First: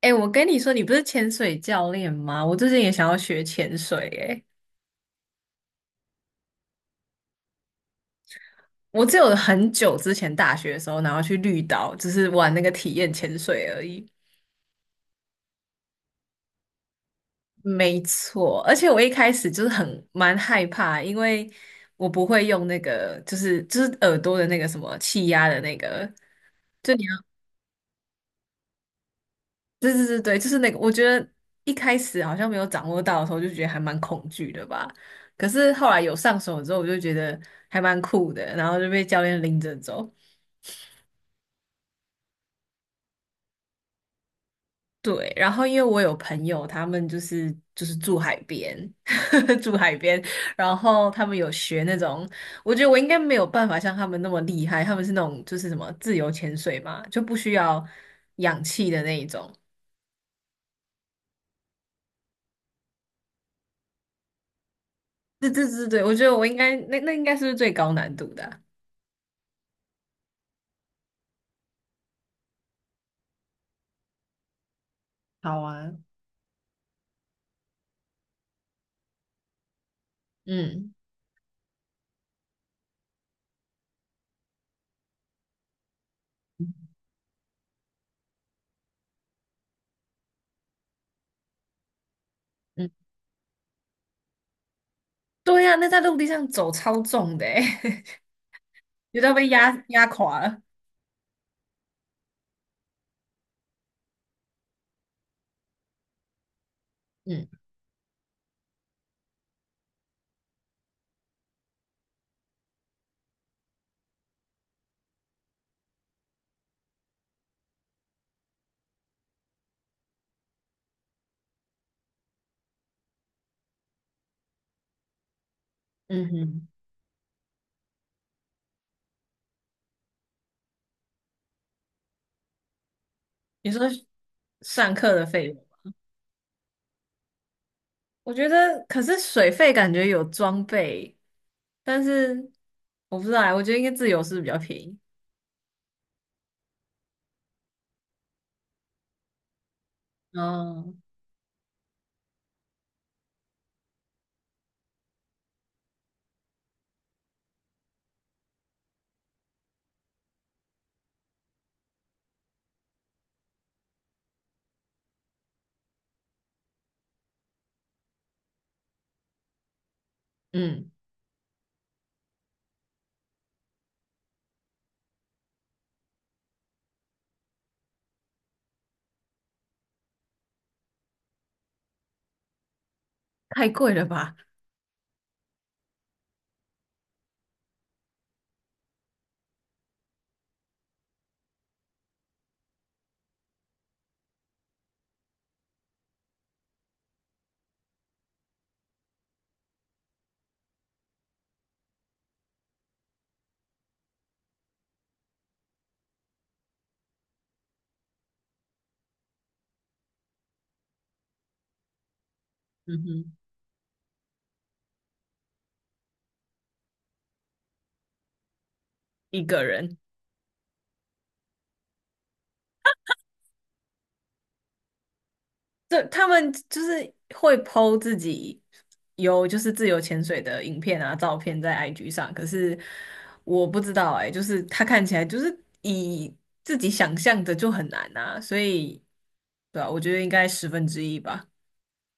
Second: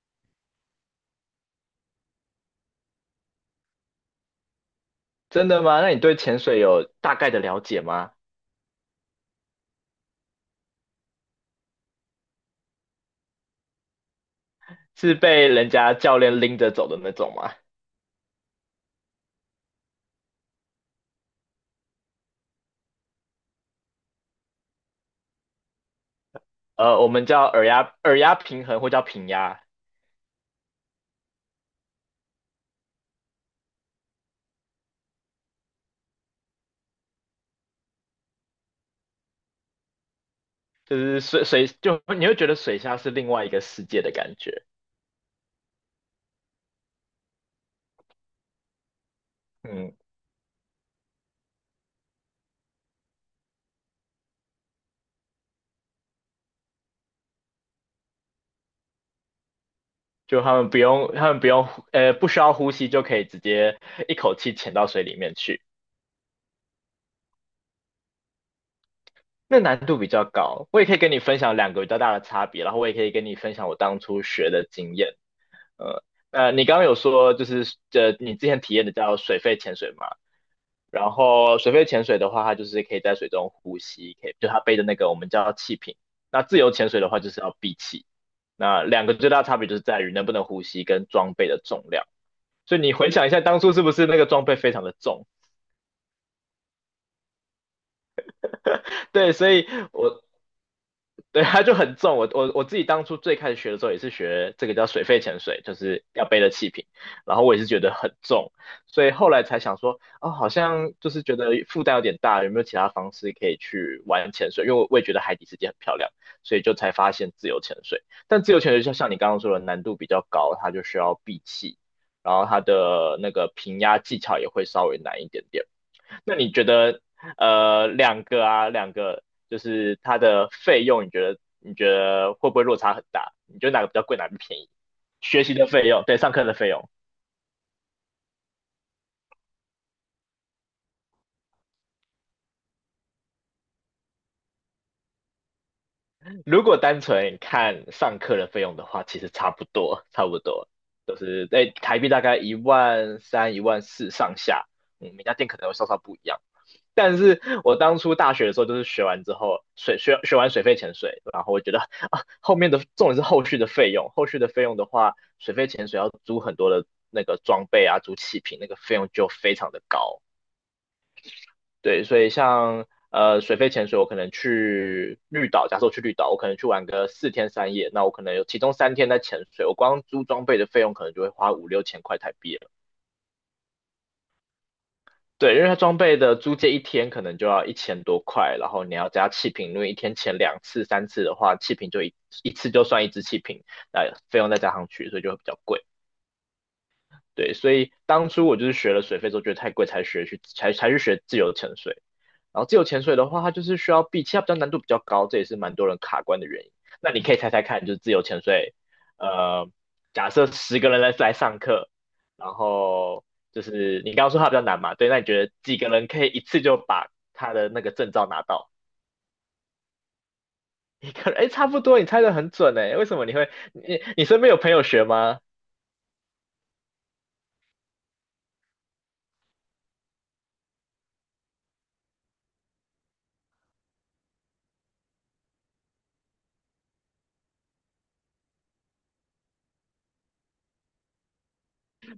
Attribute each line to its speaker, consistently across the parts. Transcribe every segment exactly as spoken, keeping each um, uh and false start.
Speaker 1: 哎、我跟你说，你不是潜水教练吗？我最近也想要学潜水、哎，
Speaker 2: 真的吗？那你对潜水有大概的了解吗？
Speaker 1: 我只有很久之前大学的时候，然后去绿岛，只是玩那个体验潜水而已。
Speaker 2: 是被人家教练拎着走的那种吗？
Speaker 1: 没错，而且我一开始就是很蛮害怕，因为我不会用那个，就是就是耳朵的那个什么气压的那个，就
Speaker 2: 呃，
Speaker 1: 你
Speaker 2: 我
Speaker 1: 要，
Speaker 2: 们叫耳压耳压平衡，或叫平压。
Speaker 1: 对对对对，就是那个。我觉得一开始好像没有掌握到的时候，就觉得还蛮恐惧的吧。可是后来有上手之后，我就觉得还蛮酷的，然后就被教练拎着走。
Speaker 2: 就是水水就你会觉得水下是另外一个世界的感觉。
Speaker 1: 对，然后因为我有朋友，他们就是就是住海边，住
Speaker 2: 嗯。
Speaker 1: 海边，然后他们有学那种，我觉得我应该没有办法像他们那么厉害，他们是那种就是什么自由潜水嘛，就不需要氧气的那一种。
Speaker 2: 就他们不用他们不用呃不需要呼吸就可以直接一口气潜到水里面
Speaker 1: 对
Speaker 2: 去。
Speaker 1: 对对对，我觉得我应该那那应该是最高难度的啊。
Speaker 2: 那难度比较高。我也可以跟你分享两个比较大的差别，然后我也可以跟你分享我当初学的经验。
Speaker 1: 好啊，
Speaker 2: 呃呃，你刚刚有说就是呃你之前体验的叫水肺潜水吗？
Speaker 1: 嗯
Speaker 2: 然后水肺潜水的话，它就是可以在水中呼吸，可以就它背的那个我们叫气瓶。那自由潜水的话，就是要闭气。那两个最大差别就是在于能不能呼吸跟装备的重量。所以
Speaker 1: 嗯，
Speaker 2: 你回想一下，当初是不是那个装备非常的重？
Speaker 1: 对呀、那在陆地上走超重的欸，觉
Speaker 2: 对，
Speaker 1: 得被
Speaker 2: 所以
Speaker 1: 压压
Speaker 2: 我
Speaker 1: 垮了。
Speaker 2: 对，它就很重。我我我自己当初最开始学的时候也是学这个叫水肺潜水，就是要背的气瓶。然后我
Speaker 1: 嗯
Speaker 2: 也是觉得很重，所以后来才想说，哦，好像就是觉得负担有点大，有没有其他方式可以去玩潜水？因为我我也觉得海底世界很漂亮，所以就才发现自由潜水。但自由潜水就像你刚刚说的，难度比较高，它就需要闭气，然后它的那个平压技巧也会稍微难一点点。
Speaker 1: 嗯
Speaker 2: 那你觉
Speaker 1: 哼，
Speaker 2: 得呃两个啊两个就是它的费用，你觉得你觉得会不会落差很大？你觉
Speaker 1: 你
Speaker 2: 得
Speaker 1: 说
Speaker 2: 哪个比较贵，哪个比较便宜？
Speaker 1: 上课的
Speaker 2: 学
Speaker 1: 费
Speaker 2: 习
Speaker 1: 用？
Speaker 2: 的费用，对，上课的费用。
Speaker 1: 我觉得，可是水费感觉有装备，但是我不知道欸，我觉得应该自由是比较便宜。
Speaker 2: 如果单纯看上课的费用的话，其实差不多，差不多，
Speaker 1: 哦，
Speaker 2: 都是在台币大概一万三、一万四上下。嗯，每家店可能会稍稍不一样。但是我当初大学的时候，就是学完之后，水学学完水肺潜水，然后我觉得啊，后面的重点是后续的费用，后续的费用的话，水肺潜水要租很多的那个装备啊，租气瓶，那个费用就非常的高。
Speaker 1: 嗯，
Speaker 2: 对，所以像呃水肺潜水，我可能去绿岛，假设我去绿岛，我可能去玩个四天三夜，那我可能有其中三天在潜水，我光租装备的费用可能就会花五六千块台币了。
Speaker 1: 太贵了吧，
Speaker 2: 对，因为它装备的租借一天可能就要一千多块，然后你要加气瓶，因为一天前两次、三次的话，气瓶就一一次就算一支气瓶，那费用再加上去，所以就会比较贵。对，所以当初我就是学了水费之后，觉得太贵，才学去才才去学自由潜水。然后自由潜水的话，它就是需要闭气，它比较难度比较高，这也是蛮多人卡关的原因。那你可以猜猜看，就是自由潜水，呃，假设十个人来来上课，然
Speaker 1: 嗯
Speaker 2: 后
Speaker 1: 哼，
Speaker 2: 就是你刚刚说它比较难嘛，对，那你觉得几个人可以一次就把他的那个证照拿到？
Speaker 1: 一个人。
Speaker 2: 一个人，哎，差不多，你猜的很准哎，为什么你会？你你身边有朋友学吗？
Speaker 1: 对，他们就是会 po 自己有就是自由潜水的影片啊、照片在 I G 上，可是我不知道哎、就是他看起来就是以自己想象的就很难啊，所以对啊，我觉得应该十分之一吧。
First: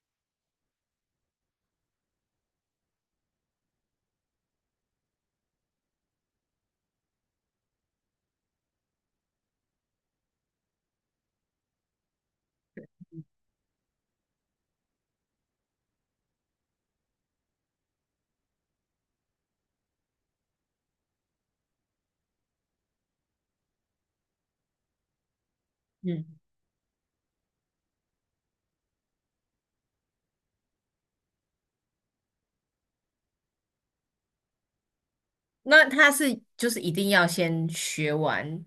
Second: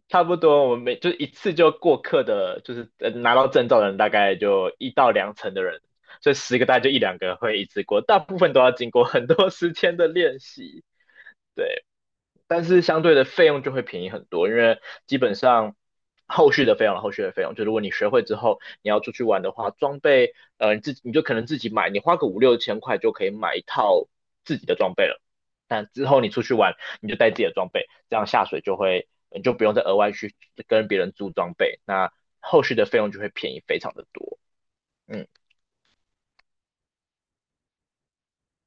Speaker 2: 差不多，我们每就一次就过课的，就是呃拿到证照的人大概就一到两成的人，所以十个大概就一两个会一次过，大部分都要经过很多时间的练习。对。但是相对的费用就会便宜很多，因为基本上后续的费用，后续的费用，就如果你学会之后，你要出去玩的话，装备，呃，你自己你就可能自己买，你花个五六千块就可以买一套自己的装备了。但之后
Speaker 1: 嗯。
Speaker 2: 你出去玩，你就带自己的装备，这样下水就会，你就不用再额外去跟别人租装备，那后续的费用就会便宜非常的多。嗯。
Speaker 1: 那他是就是一定要先学完，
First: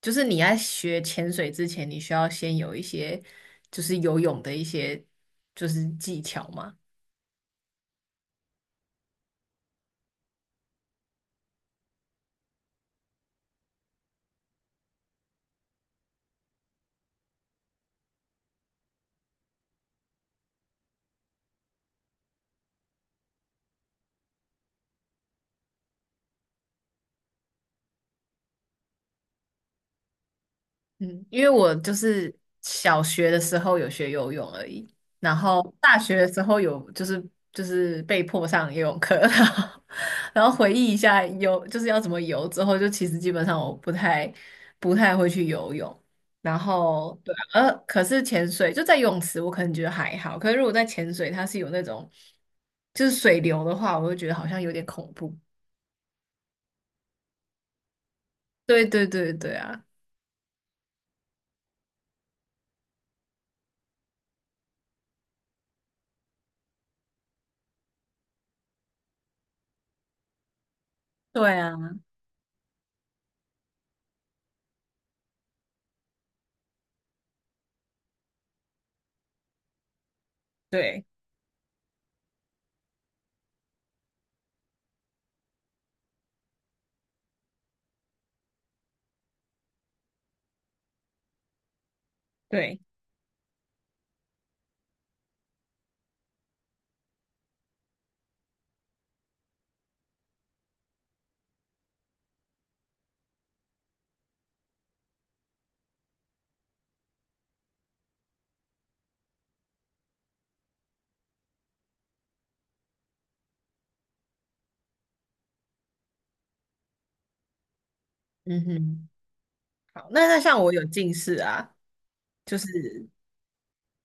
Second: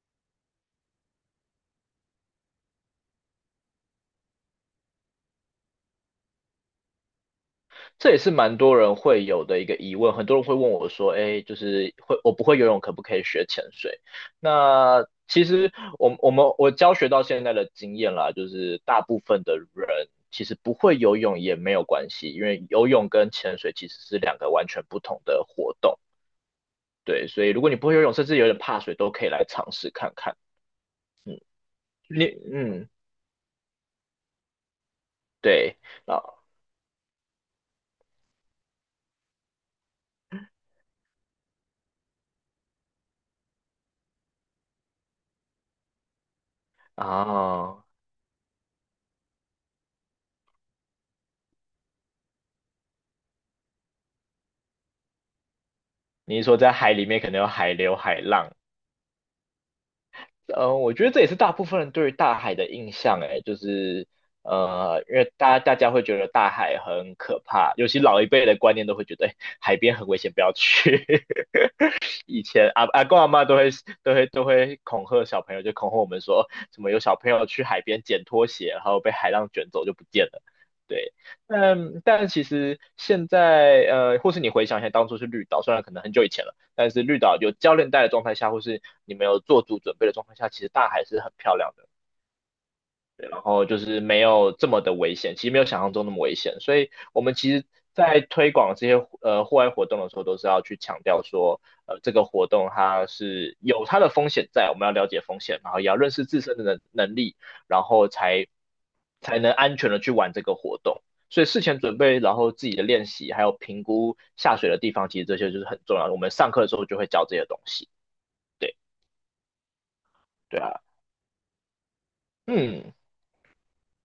Speaker 1: 就是你在学潜水之前，你需要先有一些就是游泳的一些就是技巧吗？
Speaker 2: 这也是蛮多人会有的一个疑问，很多人会问我说："哎，就是会我不会游泳，可不可以学潜水？"那其实我我们我教学到现在的经验啦，就是大部分的人其实不会游泳也没有关系，因为游泳跟潜水其实是两个完全不同的活动。对，所以如果你不会游泳，甚至有点怕水，都可以来尝试看看。
Speaker 1: 嗯，因为我就
Speaker 2: 你
Speaker 1: 是
Speaker 2: 嗯，
Speaker 1: 小学的时候有学游泳而已，然后
Speaker 2: 对
Speaker 1: 大学
Speaker 2: 啊
Speaker 1: 的时候有就是就是被迫上游泳课，然后然后回忆一下游就是要怎么游之后，就其实基本上我不太不太会去游泳，然后对啊，呃，
Speaker 2: 啊，
Speaker 1: 可是潜水就在游泳池，我可能觉得还好，可是如果在潜水，它是有那种就是水流的话，我就觉得好像有点恐怖。
Speaker 2: 你是说在海里面可能有海流、海浪。
Speaker 1: 对对对对啊，
Speaker 2: 呃，我觉得这也是大部分人对于大海的印象，哎，就是呃，因为大大家会觉得大海很可怕，尤其老一辈的观念都会觉得，哎，海边很危险，不要去。
Speaker 1: 对啊，
Speaker 2: 以前阿阿公阿妈都会都会都会恐吓小朋友，就恐吓我们说怎么有小朋友去海边捡拖鞋，然后被海浪卷走就不见了。
Speaker 1: 对
Speaker 2: 对，但但其实现在呃，或是你回想一下当初是绿岛，虽然可能很久以前了，但是绿岛有教练带的状态下，或是你没有做足准备的状态下，其实大海是很漂亮的。
Speaker 1: 对，
Speaker 2: 然后就是没有这么的危险，其实没有想象中那么危险。所以我们其实在推广这些呃户外活动的时候，都是要去强调说，呃，这个活动它是有它的风险在，我们要了解风险，然后也要认识自身的能能力，然后才才能安全的去玩这个活动。所以事前准备，然后自己的练习，还有评估下水的地方，其实这些就是很重要的。我们上课的时候就会教这些东西。
Speaker 1: 嗯
Speaker 2: 对，
Speaker 1: 哼。好，那那像
Speaker 2: 对啊。
Speaker 1: 我有近视啊，就
Speaker 2: 嗯。
Speaker 1: 是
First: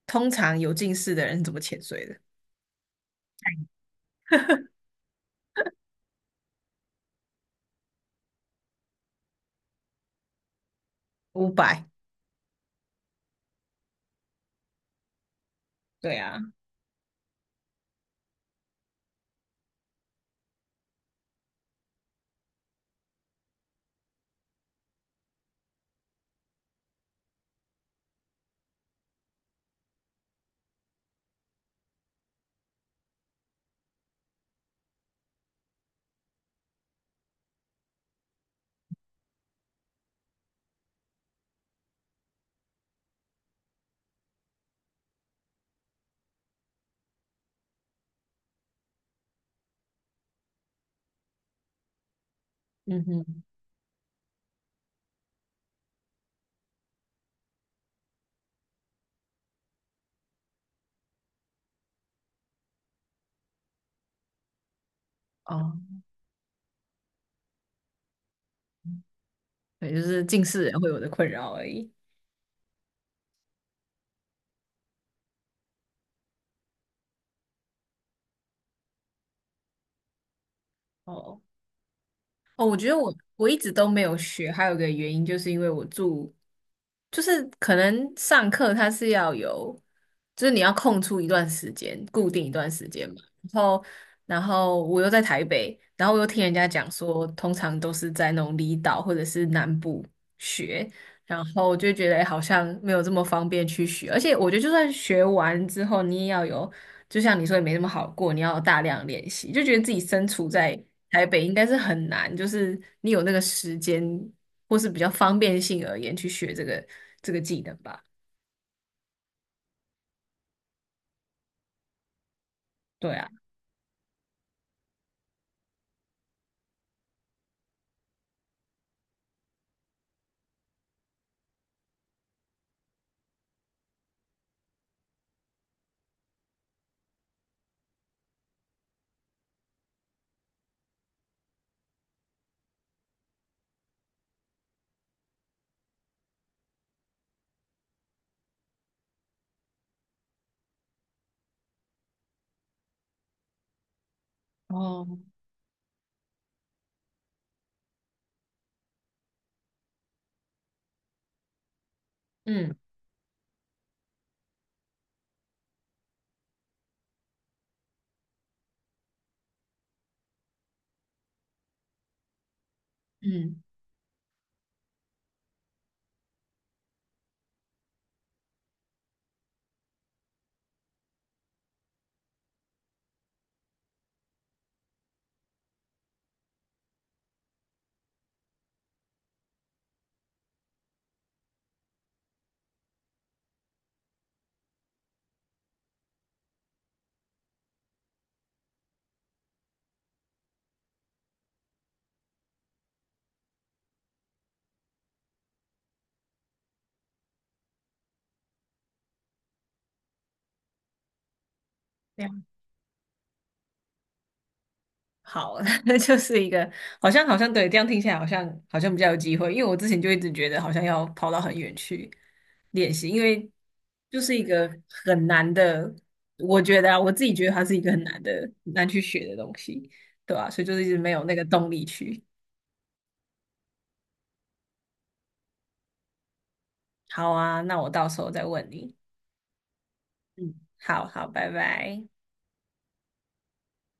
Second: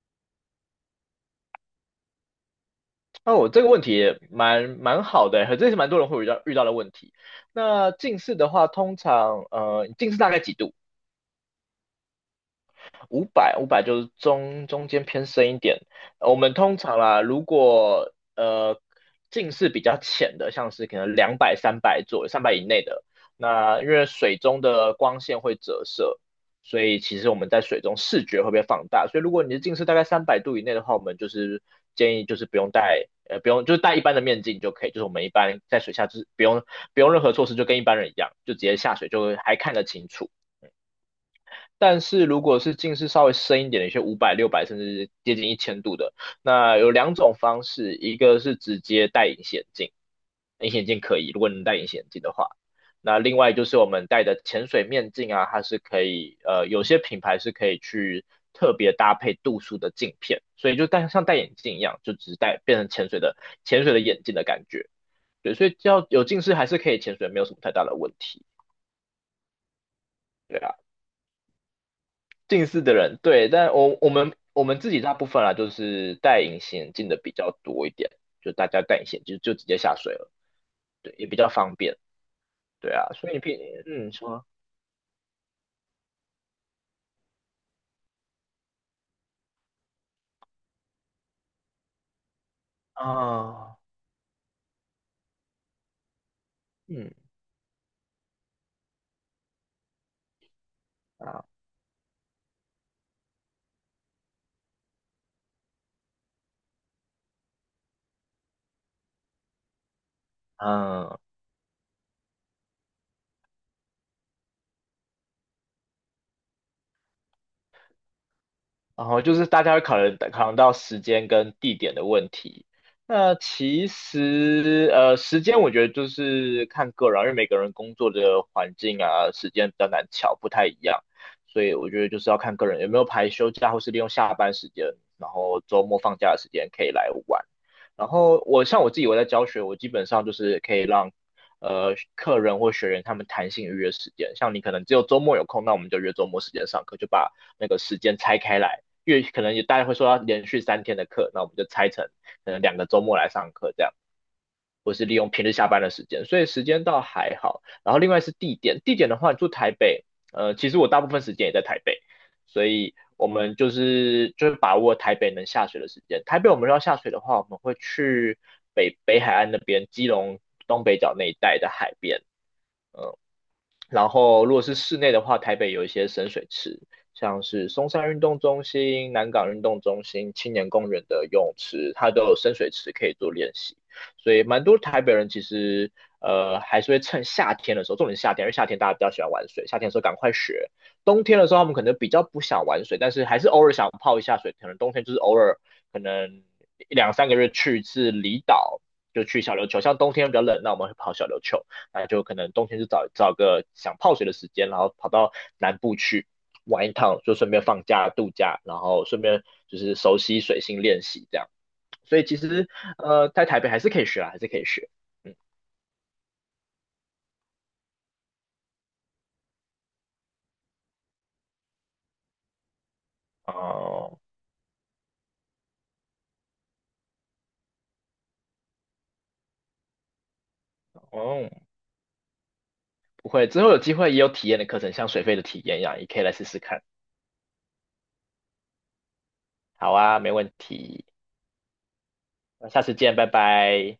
Speaker 1: 通常有近视的人怎么潜水的？
Speaker 2: 哦，我这个问题也蛮蛮好的欸，这也是蛮多人会遇到遇到的问题。那近视的话，通常呃，你近视大概几度？
Speaker 1: 五百，
Speaker 2: 五百五百就是中中间偏深一点。
Speaker 1: 对
Speaker 2: 呃我
Speaker 1: 啊，
Speaker 2: 们通常啦，如果呃近视比较浅的，像是可能两百、三百左右、三百以内的，那因为水中的光线会折射，所以其实我们在水中视觉会被放大。所以如果你的近视大概三百度以内的话，我们就是建议就是不用戴。呃，不用，就是戴一般的面镜就可以，就是我们一般在水下就是不用不用任何措施，就跟一般人一样，就直接下水就还看得清楚。但是如果是近视稍微深一点的，有些五百、六百甚至接近一千度的，那有两种方式，一个是直接戴隐形眼镜，隐形眼镜可以，如果能戴隐形眼镜的话，
Speaker 1: 嗯
Speaker 2: 那另
Speaker 1: 哼，
Speaker 2: 外就是我们戴的潜水面镜啊，它是可以，呃，有些品牌是可以去特别搭配度数的镜片，所以就戴像戴眼镜一样，就只是戴变成潜水的潜水的眼镜的感觉。对，所以
Speaker 1: 哦，
Speaker 2: 只要有近视还是可以潜水，没有什么太大的问题，
Speaker 1: 对，就是近
Speaker 2: 对
Speaker 1: 视
Speaker 2: 啊。
Speaker 1: 人会有的困扰而已。
Speaker 2: 近视的人，对，但我我们我们自己大部分啦，就是戴隐形眼镜的比较多一点，就大家戴隐形就就直接下水了，对，也比
Speaker 1: 哦。
Speaker 2: 较方便，
Speaker 1: 哦，我觉
Speaker 2: 对
Speaker 1: 得
Speaker 2: 啊。
Speaker 1: 我
Speaker 2: 所以你
Speaker 1: 我一
Speaker 2: 平
Speaker 1: 直都没
Speaker 2: 嗯，
Speaker 1: 有
Speaker 2: 说
Speaker 1: 学，还有一个原因就是因为我住，就是可能上课它是要有，就是你要空出一段时间，固定一段时间嘛。然
Speaker 2: 啊，
Speaker 1: 后，然后我又在台北，然后我又听人家讲
Speaker 2: 嗯
Speaker 1: 说，通常都是在那种离岛或者是南部学，然
Speaker 2: 啊，
Speaker 1: 后我就觉得，诶好像没有这么方便去学，而且我觉得就算学完之后，你也要有。就像你说也没那么好过，你要大量练习，就觉得自己身处在
Speaker 2: 嗯。
Speaker 1: 台北应该是很难，就是你有那个时间或是比较方便性而言去学这个这个技能吧。
Speaker 2: 然后就是大家会考虑考量到时间跟地点的问题。
Speaker 1: 对啊，
Speaker 2: 那其实呃，时间我觉得就是看个人啊，因为每个人工作的环境啊、时间比较难巧，不太一样，所以我觉得就是要看个人有没有排休假，或是利用下班时间，然后周末放假的时间可以来玩。然后我像我自己我在教学，我基本上就是可以让呃客人或学员他们弹性预约时间，像你可能只有周末有空，那我们就约周末时间上课，就把那个时间拆开来，因为可能也大家会说要连续三天的课，那我们就拆成可能两个周末来上课这样，或是
Speaker 1: 哦，
Speaker 2: 利用平日下班的时间，所以时间倒还好。然后另外是地点，地点的话，你住台北，呃，其实我大部分时间也在台北，所
Speaker 1: 嗯
Speaker 2: 以我们就是就是把握台北能下水的时间。台北我们要下水的话，我们会去北北海岸那边，基隆东北角那一带的海边，
Speaker 1: 嗯，
Speaker 2: 然后如果是室内的话，台北有一些深水池，像是松山运动中心、南港运动中心、青年公园的游泳池，它都有深水池可以做练习。所以蛮多台北人其实呃还是会趁夏天的时候，重点是夏天，因为夏天大家比较喜欢玩水，夏天的时候赶快学。冬天的时候他们可能比较不想玩水，但是还是偶尔想泡一下水，可能冬天就是偶尔可能两三个月去一次离岛，就去小琉球。像冬天比较冷，那我们会跑小琉球。那就可能冬天就找找个想泡水的时间，然后跑到南部去玩一趟，就顺便放假度假，然后顺便就是熟悉水性练习这样。所以
Speaker 1: 了
Speaker 2: 其实呃，在台北还是可以学啊，还是可以学。嗯。
Speaker 1: 好，那就是一个好像好像对，这样听起来好像好像比较有机会，因为我之前就一直觉得好像要跑到很远去练习，因为
Speaker 2: 哦
Speaker 1: 就是一个很难的，我觉得啊，我自己觉得它是一个很难的很难去学的东西，对吧？所以就是一直没有那个
Speaker 2: 哦。
Speaker 1: 动力去。
Speaker 2: 不会，之后有机会也有体验的课程，像水费的体验一样，也可以来试试看。
Speaker 1: 好啊，那我到时候再问你。
Speaker 2: 好啊，没问
Speaker 1: 嗯，好
Speaker 2: 题，
Speaker 1: 好，拜拜。
Speaker 2: 那下次见，拜拜。